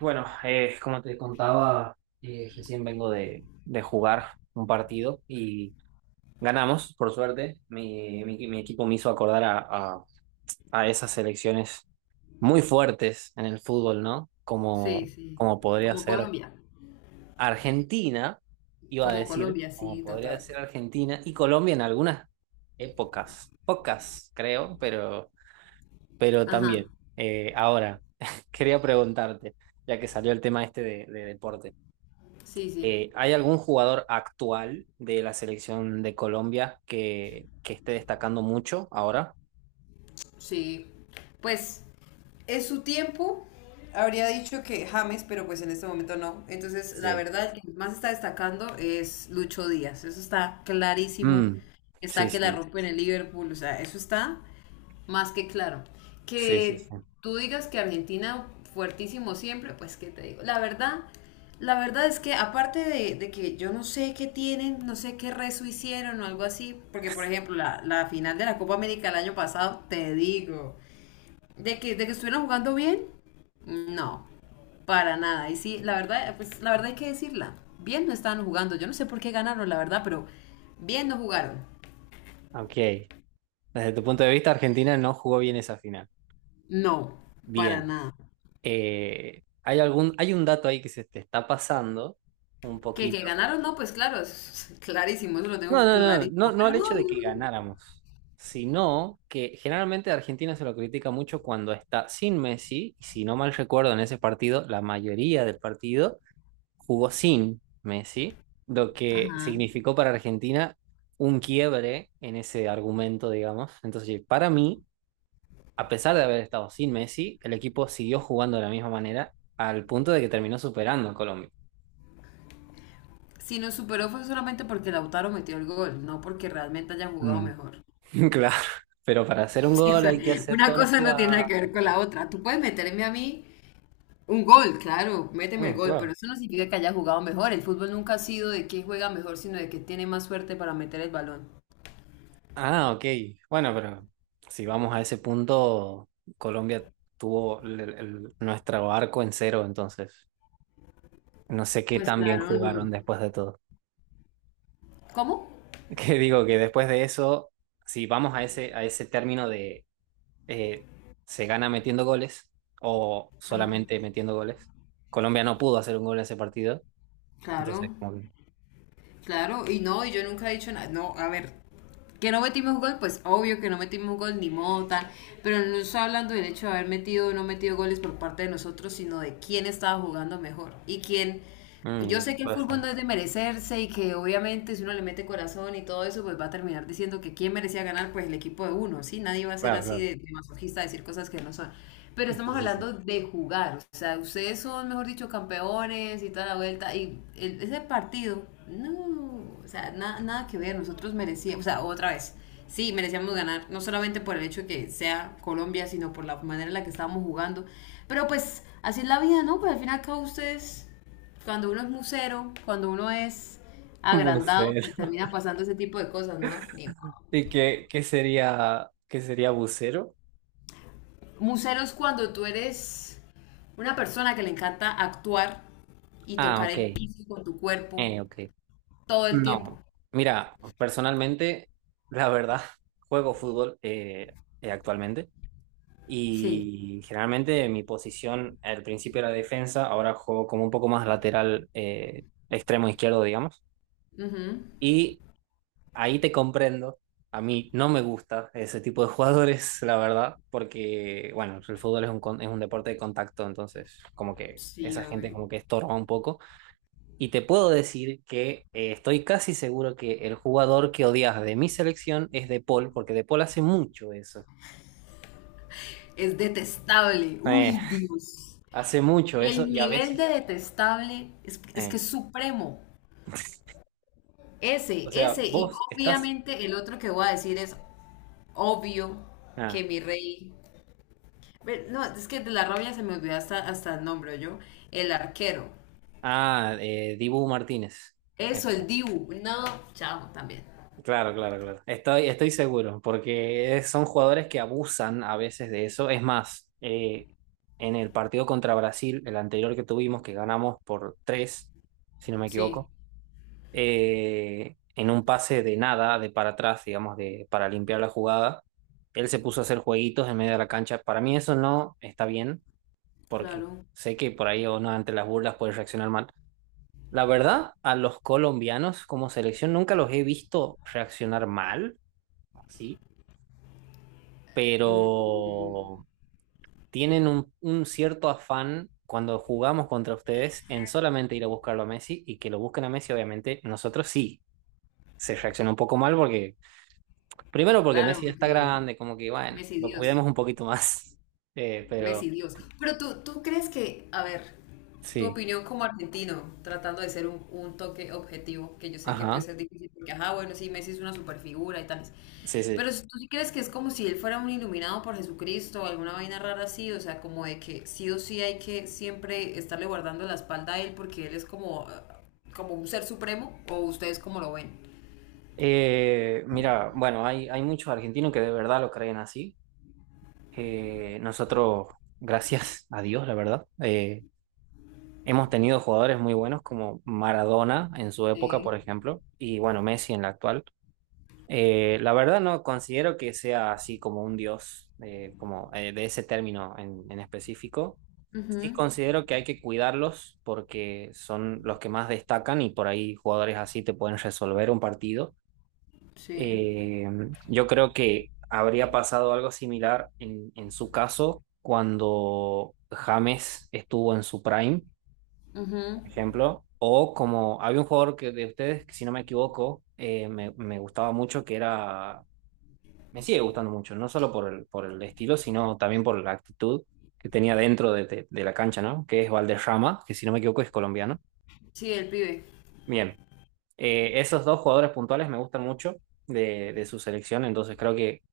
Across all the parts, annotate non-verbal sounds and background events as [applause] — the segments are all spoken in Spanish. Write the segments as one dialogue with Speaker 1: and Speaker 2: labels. Speaker 1: Bueno, como te contaba, recién vengo de jugar un partido y ganamos, por suerte. Mi equipo me hizo acordar a- a esas selecciones muy fuertes en el fútbol, ¿no?
Speaker 2: Sí,
Speaker 1: Como,
Speaker 2: sí.
Speaker 1: como podría
Speaker 2: Como
Speaker 1: ser
Speaker 2: Colombia.
Speaker 1: Argentina, iba a
Speaker 2: Como
Speaker 1: decir,
Speaker 2: Colombia,
Speaker 1: como
Speaker 2: sí,
Speaker 1: podría
Speaker 2: total.
Speaker 1: ser Argentina y Colombia en algunas épocas, pocas creo, pero
Speaker 2: Ajá.
Speaker 1: también. Ahora, [laughs] quería preguntarte, ya que salió el tema este de deporte.
Speaker 2: Sí, sí.
Speaker 1: ¿Hay algún jugador actual de la selección de Colombia que esté destacando mucho ahora?
Speaker 2: Sí. Pues en su tiempo habría dicho que James, pero pues en este momento no. Entonces, la
Speaker 1: Sí.
Speaker 2: verdad, el que más está destacando es Lucho Díaz. Eso está clarísimo.
Speaker 1: Mm, sí,
Speaker 2: Está que la
Speaker 1: sí,
Speaker 2: rompe en el Liverpool. O sea, eso está más que claro.
Speaker 1: sí, sí,
Speaker 2: Que
Speaker 1: sí.
Speaker 2: tú digas que Argentina fuertísimo siempre, pues qué te digo. La verdad, es que aparte de que yo no sé qué tienen, no sé qué rezo hicieron o algo así, porque por ejemplo la final de la Copa América el año pasado, te digo, de que estuvieron jugando bien, no, para nada. Y sí, la verdad, pues la verdad hay que decirla, bien no estaban jugando, yo no sé por qué ganaron, la verdad, pero bien no jugaron,
Speaker 1: Ok. Desde tu punto de vista, Argentina no jugó bien esa final.
Speaker 2: no, para
Speaker 1: Bien.
Speaker 2: nada.
Speaker 1: Hay un dato ahí que se te está pasando un
Speaker 2: Que
Speaker 1: poquito.
Speaker 2: ganaron, no, pues claro, es [laughs] clarísimo, eso lo tengo
Speaker 1: No, no, no, no,
Speaker 2: clarísimo.
Speaker 1: no al
Speaker 2: Pero
Speaker 1: hecho
Speaker 2: no,
Speaker 1: de
Speaker 2: yo
Speaker 1: que
Speaker 2: no-.
Speaker 1: ganáramos, sino que generalmente a Argentina se lo critica mucho cuando está sin Messi, y si no mal recuerdo en ese partido, la mayoría del partido jugó sin Messi, lo que
Speaker 2: Ajá.
Speaker 1: significó para Argentina un quiebre en ese argumento, digamos. Entonces, para mí, a pesar de haber estado sin Messi, el equipo siguió jugando de la misma manera al punto de que terminó superando a Colombia.
Speaker 2: Si nos superó fue solamente porque Lautaro metió el gol, no porque realmente hayan jugado
Speaker 1: Mm.
Speaker 2: mejor. [laughs]
Speaker 1: [laughs] Claro, pero para hacer un
Speaker 2: Sí, o
Speaker 1: gol
Speaker 2: sea,
Speaker 1: hay que hacer
Speaker 2: una
Speaker 1: todos los
Speaker 2: cosa no tiene nada
Speaker 1: jugadas.
Speaker 2: que ver con la otra. Tú puedes meterme a mí un gol, claro, méteme el
Speaker 1: Mm,
Speaker 2: gol, pero
Speaker 1: claro.
Speaker 2: eso no significa que haya jugado mejor. El fútbol nunca ha sido de quién juega mejor, sino de quién tiene más suerte para meter el balón.
Speaker 1: Ah, ok. Bueno, pero si vamos a ese punto, Colombia tuvo nuestro arco en 0, entonces no sé qué
Speaker 2: Pues
Speaker 1: tan bien
Speaker 2: claro,
Speaker 1: jugaron
Speaker 2: no.
Speaker 1: después de todo.
Speaker 2: ¿Cómo?
Speaker 1: [laughs] Que digo que después de eso, si vamos a ese término de eh, se gana metiendo goles o solamente metiendo goles, Colombia no pudo hacer un gol en ese partido.
Speaker 2: Claro,
Speaker 1: Entonces, como que,
Speaker 2: claro, y no, y yo nunca he dicho nada. No, a ver, que no metimos gol, pues obvio que no metimos gol ni mota, pero no estoy hablando del hecho de haber metido o no metido goles por parte de nosotros, sino de quién estaba jugando mejor y quién...
Speaker 1: mm,
Speaker 2: Yo
Speaker 1: me
Speaker 2: sé que el fútbol
Speaker 1: pasa.
Speaker 2: no es de merecerse y que obviamente si uno le mete corazón y todo eso, pues va a terminar diciendo que quién merecía ganar, pues el equipo de uno, ¿sí? Nadie va a ser
Speaker 1: Claro,
Speaker 2: así
Speaker 1: claro.
Speaker 2: de,
Speaker 1: [laughs]
Speaker 2: de masoquista, decir cosas que no son. Pero
Speaker 1: Sí,
Speaker 2: estamos
Speaker 1: sí, sí.
Speaker 2: hablando de jugar, o sea, ustedes son, mejor dicho, campeones y toda la vuelta, y el- ese partido, no, o sea, na- nada que ver, nosotros merecíamos, o sea, otra vez, sí, merecíamos ganar, no solamente por el hecho de que sea Colombia, sino por la manera en la que estábamos jugando, pero pues así es la vida, ¿no? Pues al final acá ustedes, cuando uno es musero, cuando uno es agrandado, pues
Speaker 1: Bucero. [laughs]
Speaker 2: termina pasando ese tipo de cosas, ¿no? Ni
Speaker 1: ¿Y qué sería, qué sería bucero?
Speaker 2: museros cuando tú eres una persona que le encanta actuar y
Speaker 1: Ah,
Speaker 2: tocar
Speaker 1: ok.
Speaker 2: el piso con tu cuerpo
Speaker 1: Ok.
Speaker 2: todo el
Speaker 1: No.
Speaker 2: tiempo.
Speaker 1: Mira, personalmente, la verdad, [laughs] juego fútbol actualmente.
Speaker 2: Sí.
Speaker 1: Y generalmente mi posición al principio era defensa, ahora juego como un poco más lateral, extremo izquierdo, digamos.
Speaker 2: Ujú.
Speaker 1: Y ahí te comprendo. A mí no me gusta ese tipo de [laughs] jugadores, la verdad, porque, bueno, el fútbol es es un deporte de contacto, entonces como que
Speaker 2: Sí,
Speaker 1: esa gente
Speaker 2: obvio.
Speaker 1: como que estorba un poco. Y te puedo decir que estoy casi seguro que el jugador que odias de mi selección es De Paul, porque De Paul hace mucho eso.
Speaker 2: Es detestable.
Speaker 1: Eh,
Speaker 2: Uy, Dios.
Speaker 1: hace mucho eso
Speaker 2: El
Speaker 1: y a
Speaker 2: nivel
Speaker 1: veces...
Speaker 2: de detestable es que
Speaker 1: eh,
Speaker 2: es supremo.
Speaker 1: O
Speaker 2: Ese,
Speaker 1: sea,
Speaker 2: ese. Y
Speaker 1: vos estás.
Speaker 2: obviamente el otro que voy a decir es obvio que
Speaker 1: Ah,
Speaker 2: mi rey. Ve, no, es que de la rabia se me olvidó hasta, hasta el nombre, yo. El arquero.
Speaker 1: Dibu Martínez. Eh,
Speaker 2: Eso, el Dibu. No, chao, también.
Speaker 1: Claro, claro, claro. Estoy, estoy seguro, porque son jugadores que abusan a veces de eso. Es más, en el partido contra Brasil, el anterior que tuvimos, que ganamos por 3, si no me
Speaker 2: Sí,
Speaker 1: equivoco, en un pase de nada, de para atrás, digamos, de, para limpiar la jugada, él se puso a hacer jueguitos en medio de la cancha. Para mí eso no está bien, porque
Speaker 2: claro.
Speaker 1: sé que por ahí o no ante las burlas puede reaccionar mal. La verdad, a los colombianos como selección nunca los he visto reaccionar mal, así,
Speaker 2: Mm,
Speaker 1: pero tienen un cierto afán cuando jugamos contra ustedes en solamente ir a buscarlo a Messi y que lo busquen a Messi, obviamente, nosotros sí. Se reacciona un poco mal porque, primero porque
Speaker 2: claro,
Speaker 1: Messi ya está
Speaker 2: porque
Speaker 1: grande, como que, bueno,
Speaker 2: Messi
Speaker 1: lo
Speaker 2: Dios,
Speaker 1: cuidemos un poquito más. [laughs] Pero
Speaker 2: Messi Dios. Pero tú crees que, a ver, tu
Speaker 1: sí,
Speaker 2: opinión como argentino, tratando de ser un toque objetivo, que yo sé que puede
Speaker 1: ajá,
Speaker 2: ser difícil, porque, ajá, bueno, sí, Messi es una superfigura y tales.
Speaker 1: sí, sí.
Speaker 2: Pero si tú sí crees que es como si él fuera un iluminado por Jesucristo o alguna vaina rara así, o sea, como de que sí o sí hay que siempre estarle guardando la espalda a él porque él es como, ah, como un ser supremo, o ustedes cómo lo ven.
Speaker 1: Mira, bueno, hay muchos argentinos que de verdad lo creen así. Nosotros, gracias a Dios, la verdad, hemos tenido jugadores muy buenos como Maradona en su época, por
Speaker 2: Sí.
Speaker 1: ejemplo, y bueno, Messi en la actual. La verdad no considero que sea así como un dios, como de ese término en específico. Sí
Speaker 2: Ujú.
Speaker 1: considero que hay que cuidarlos porque son los que más destacan y por ahí jugadores así te pueden resolver un partido.
Speaker 2: Sí.
Speaker 1: Eh, yo creo que habría pasado algo similar en su caso cuando James estuvo en su prime,
Speaker 2: Ujú.
Speaker 1: por ejemplo, o como había un jugador que de ustedes, que si no me equivoco, me gustaba mucho, que era, me sigue gustando mucho, no solo por el estilo, sino también por la actitud que tenía dentro de la cancha, ¿no? Que es Valderrama, que si no me equivoco es colombiano.
Speaker 2: Sí, el pibe.
Speaker 1: Bien. Esos dos jugadores puntuales me gustan mucho de su selección, entonces creo que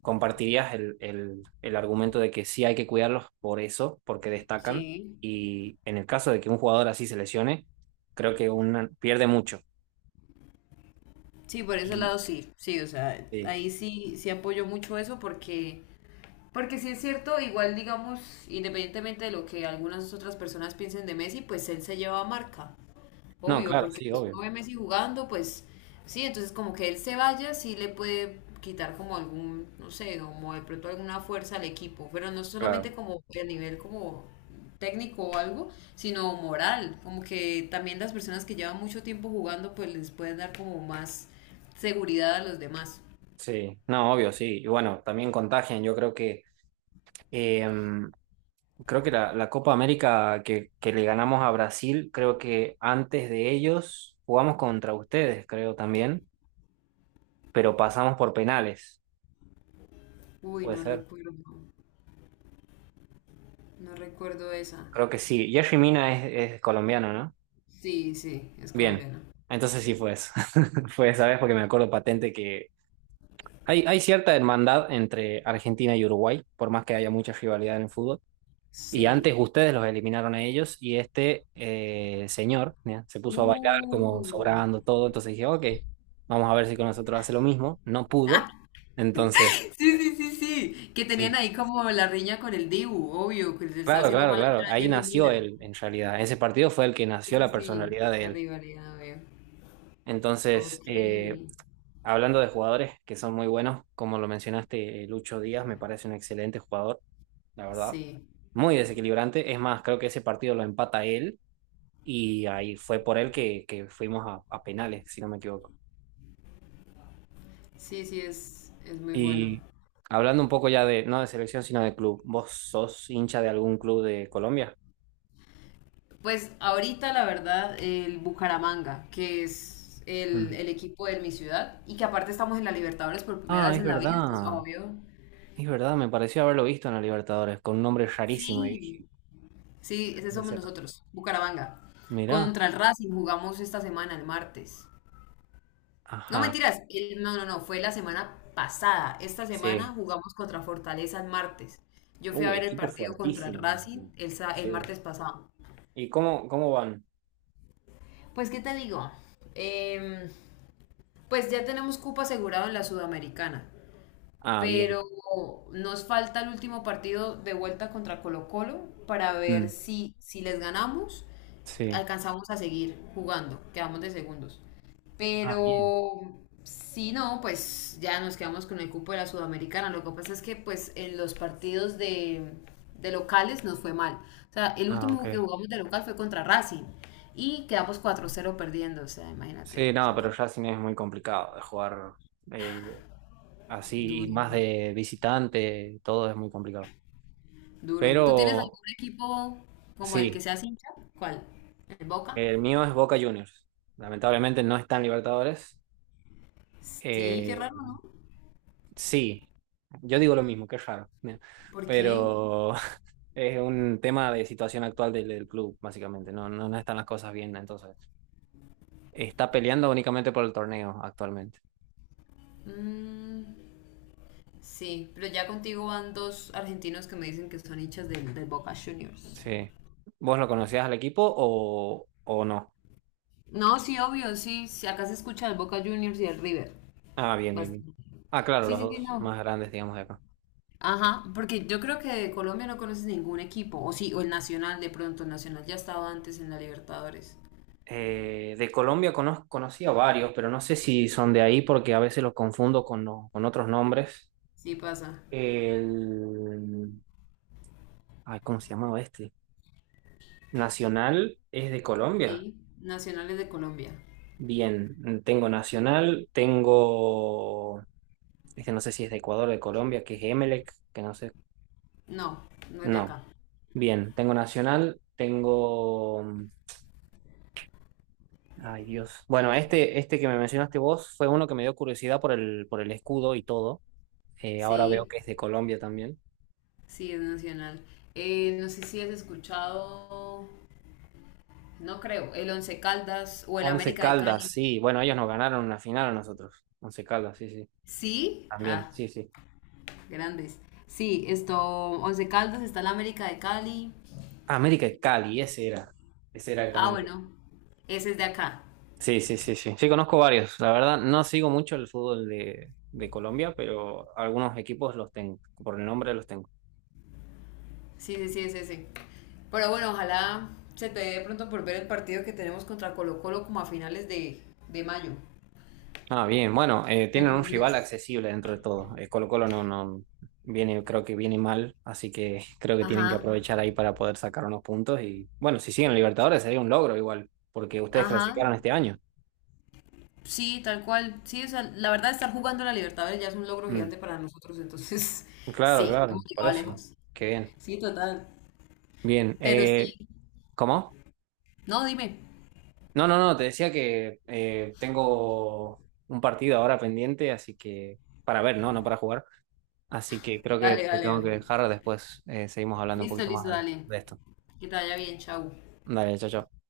Speaker 1: compartirías el argumento de que sí hay que cuidarlos por eso, porque destacan.
Speaker 2: Sí.
Speaker 1: Y en el caso de que un jugador así se lesione, creo que una, pierde mucho.
Speaker 2: Sí, por ese
Speaker 1: Y
Speaker 2: lado sí. Sí, o sea,
Speaker 1: sí.
Speaker 2: ahí sí, sí apoyo mucho eso porque, porque sí es cierto, igual digamos, independientemente de lo que algunas otras personas piensen de Messi, pues él se lleva marca.
Speaker 1: No,
Speaker 2: Obvio,
Speaker 1: claro,
Speaker 2: porque
Speaker 1: sí,
Speaker 2: pues,
Speaker 1: obvio.
Speaker 2: uno ve a Messi jugando, pues sí, entonces como que él se vaya, sí le puede quitar como algún, no sé, como de pronto alguna fuerza al equipo, pero no
Speaker 1: Claro.
Speaker 2: solamente como a nivel como técnico o algo, sino moral, como que también las personas que llevan mucho tiempo jugando, pues les pueden dar como más seguridad a los demás.
Speaker 1: Sí, no, obvio, sí. Y bueno, también contagian. Yo eh, creo que la Copa América que le ganamos a Brasil, creo que antes de ellos jugamos contra ustedes, creo también. Pero pasamos por penales.
Speaker 2: Uy,
Speaker 1: Puede
Speaker 2: no
Speaker 1: ser.
Speaker 2: recuerdo, no recuerdo esa.
Speaker 1: Creo que sí. Jerry Mina es colombiano, ¿no?
Speaker 2: Sí, sí, es
Speaker 1: Bien.
Speaker 2: colombiana.
Speaker 1: Entonces sí fue eso. [laughs] Fue esa vez porque me acuerdo patente que hay cierta hermandad entre Argentina y Uruguay, por más que haya mucha rivalidad en el fútbol. Y
Speaker 2: Sí.
Speaker 1: antes ustedes los eliminaron a ellos y este señor ¿ya? se puso a bailar como
Speaker 2: Uh.
Speaker 1: sobrando todo. Entonces dije, ok, vamos a ver si con nosotros hace lo mismo. No pudo.
Speaker 2: [laughs]
Speaker 1: Entonces...
Speaker 2: Sí, sí, sí, sí. Que tenían
Speaker 1: Sí.
Speaker 2: ahí como la riña con el Dibu, obvio, que le estaba
Speaker 1: Claro,
Speaker 2: haciendo
Speaker 1: claro,
Speaker 2: mala
Speaker 1: claro.
Speaker 2: cara a
Speaker 1: Ahí
Speaker 2: Jerry
Speaker 1: nació
Speaker 2: Mina.
Speaker 1: él, en realidad. Ese partido fue el que
Speaker 2: Sí,
Speaker 1: nació
Speaker 2: sí,
Speaker 1: la
Speaker 2: sí,
Speaker 1: personalidad de
Speaker 2: la
Speaker 1: él.
Speaker 2: rivalidad, veo.
Speaker 1: Entonces,
Speaker 2: Ok,
Speaker 1: hablando de jugadores que son muy buenos, como lo mencionaste, Lucho Díaz me parece un excelente jugador, la verdad.
Speaker 2: sí,
Speaker 1: Muy desequilibrante. Es más, creo que ese partido lo empata él y ahí fue por él que fuimos a penales, si no me equivoco.
Speaker 2: sí, sí, es muy bueno.
Speaker 1: Y hablando un poco ya de, no de selección, sino de club. ¿Vos sos hincha de algún club de Colombia?
Speaker 2: Pues ahorita, la verdad, el Bucaramanga, que es el,
Speaker 1: Mm.
Speaker 2: el equipo de mi ciudad, y que aparte estamos en la Libertadores por primera
Speaker 1: Ah,
Speaker 2: vez
Speaker 1: es
Speaker 2: en la vida, entonces,
Speaker 1: verdad.
Speaker 2: obvio.
Speaker 1: Es verdad, me pareció haberlo visto en la Libertadores, con un nombre rarísimo. Y
Speaker 2: Sí,
Speaker 1: dije,
Speaker 2: sí,
Speaker 1: "No
Speaker 2: ese
Speaker 1: puede
Speaker 2: somos
Speaker 1: ser".
Speaker 2: nosotros, Bucaramanga.
Speaker 1: Mirá,
Speaker 2: Contra el Racing jugamos esta semana, el martes. No
Speaker 1: ajá,
Speaker 2: mentiras, el- no, no, no, fue la semana pasada. Esta semana
Speaker 1: sí.
Speaker 2: jugamos contra Fortaleza el martes. Yo fui a
Speaker 1: Uy,
Speaker 2: ver el
Speaker 1: equipo
Speaker 2: partido contra el
Speaker 1: fuertísimo.
Speaker 2: Racing el, sa- el
Speaker 1: Sí.
Speaker 2: martes pasado.
Speaker 1: ¿Y cómo, cómo van?
Speaker 2: Pues, ¿qué te digo? Em, pues ya tenemos cupo asegurado en la Sudamericana.
Speaker 1: Ah,
Speaker 2: Pero
Speaker 1: bien.
Speaker 2: nos falta el último partido de vuelta contra Colo-Colo para ver
Speaker 1: Mm,
Speaker 2: si, si les ganamos,
Speaker 1: sí.
Speaker 2: alcanzamos a seguir jugando, quedamos de segundos.
Speaker 1: Ah, bien.
Speaker 2: Pero si no, pues ya nos quedamos con el cupo de la Sudamericana. Lo que pasa es que pues en los partidos de locales nos fue mal. O sea, el
Speaker 1: Ah, ok.
Speaker 2: último que jugamos de local fue contra Racing y quedamos 4-0 perdiendo. O sea, imagínate,
Speaker 1: Sí,
Speaker 2: o
Speaker 1: no,
Speaker 2: sea,
Speaker 1: pero
Speaker 2: por-
Speaker 1: Racing es muy complicado de jugar eh, así, y
Speaker 2: duro.
Speaker 1: más de visitante, todo es muy complicado.
Speaker 2: Duro. ¿Tú tienes
Speaker 1: Pero
Speaker 2: algún equipo como el que
Speaker 1: sí,
Speaker 2: seas hincha? ¿Cuál? ¿El Boca?
Speaker 1: el mío es Boca Juniors. Lamentablemente no está en Libertadores.
Speaker 2: Sí, qué
Speaker 1: Eh,
Speaker 2: raro, ¿no?
Speaker 1: sí. Yo digo lo mismo, qué raro. ¿No?
Speaker 2: ¿Por qué?
Speaker 1: Pero [laughs] es un tema de situación actual del club, básicamente. No, no, no están las cosas bien, entonces. Está peleando únicamente por el torneo actualmente.
Speaker 2: Mm, sí, pero ya contigo van dos argentinos que me dicen que son hinchas del Boca Juniors.
Speaker 1: Sí. ¿Vos lo conocías al equipo o no?
Speaker 2: No, sí, obvio, sí, sí, acá se escucha el Boca Juniors y el River.
Speaker 1: Ah, bien, bien, bien.
Speaker 2: Bastante.
Speaker 1: Ah, claro,
Speaker 2: Sí,
Speaker 1: los
Speaker 2: sí, sí,
Speaker 1: dos
Speaker 2: no.
Speaker 1: más grandes, digamos, de acá.
Speaker 2: Ajá, porque yo creo que de Colombia no conoces ningún equipo, o sí, o el Nacional de pronto, el Nacional ya estaba antes en la Libertadores.
Speaker 1: De Colombia conozco, conocí a varios, pero no sé si son de ahí porque a veces los confundo con otros nombres.
Speaker 2: Sí, pasa.
Speaker 1: El... Ay, ¿cómo se llamaba este? Nacional es de Colombia.
Speaker 2: Sí, Nacionales de Colombia.
Speaker 1: Bien, tengo Nacional, tengo, este no sé si es de Ecuador o de Colombia, que es Emelec, que no sé.
Speaker 2: No, no es de
Speaker 1: No,
Speaker 2: acá.
Speaker 1: bien, tengo Nacional, tengo... mm, Ay, Dios. Bueno, este que me mencionaste vos fue uno que me dio curiosidad por el escudo y todo. Ahora veo
Speaker 2: Sí,
Speaker 1: que es de Colombia también.
Speaker 2: sí, es nacional. No sé si has escuchado, no creo, el Once Caldas o el
Speaker 1: Once
Speaker 2: América de
Speaker 1: Caldas,
Speaker 2: Cali.
Speaker 1: sí. Bueno, ellos nos ganaron una final a nosotros. Once Caldas, sí, sí.
Speaker 2: Sí,
Speaker 1: También,
Speaker 2: ah,
Speaker 1: sí, sí.
Speaker 2: grandes. Sí, esto, Once Caldas, está el América de Cali.
Speaker 1: Ah, América de Cali, ese era. Ese era
Speaker 2: Ah,
Speaker 1: también.
Speaker 2: bueno, ese es de acá.
Speaker 1: Sí, sí, sí, sí. Sí, conozco varios. La verdad, no sigo mucho el fútbol de Colombia, pero algunos equipos los tengo. Por el nombre los tengo.
Speaker 2: Sí, sí, sí, es ese. Pero bueno, ojalá se te dé pronto por ver el partido que tenemos contra Colo Colo como a finales de mayo.
Speaker 1: Ah, bien. Bueno,
Speaker 2: Para
Speaker 1: tienen
Speaker 2: que lo
Speaker 1: un rival
Speaker 2: mires.
Speaker 1: accesible dentro de todo. Colo-Colo no, no viene, creo que viene mal, así que [laughs] creo que tienen que
Speaker 2: Ajá,
Speaker 1: aprovechar ahí para poder sacar unos puntos. Y bueno, si siguen Libertadores sería un logro igual, porque ustedes clasificaron
Speaker 2: ajá.
Speaker 1: este año.
Speaker 2: Sí, tal cual. Sí, o sea, la verdad, estar jugando la Libertadores ya es un logro
Speaker 1: Mm.
Speaker 2: gigante para nosotros. Entonces, [laughs]
Speaker 1: Claro,
Speaker 2: sí, hemos
Speaker 1: claro, por
Speaker 2: llegado
Speaker 1: eso.
Speaker 2: lejos.
Speaker 1: Qué bien.
Speaker 2: Sí, total.
Speaker 1: Bien.
Speaker 2: Pero sí,
Speaker 1: ¿Cómo?
Speaker 2: no, dime.
Speaker 1: No, no, no, te decía que tengo un partido ahora pendiente, así que para ver, ¿no? No para jugar. Así que creo que
Speaker 2: Dale,
Speaker 1: te
Speaker 2: dale,
Speaker 1: tengo que
Speaker 2: dale.
Speaker 1: dejar, después seguimos hablando un
Speaker 2: Listo,
Speaker 1: poquito
Speaker 2: listo,
Speaker 1: más
Speaker 2: dale.
Speaker 1: de esto.
Speaker 2: Que te vaya bien, chau.
Speaker 1: Dale, chao, chao.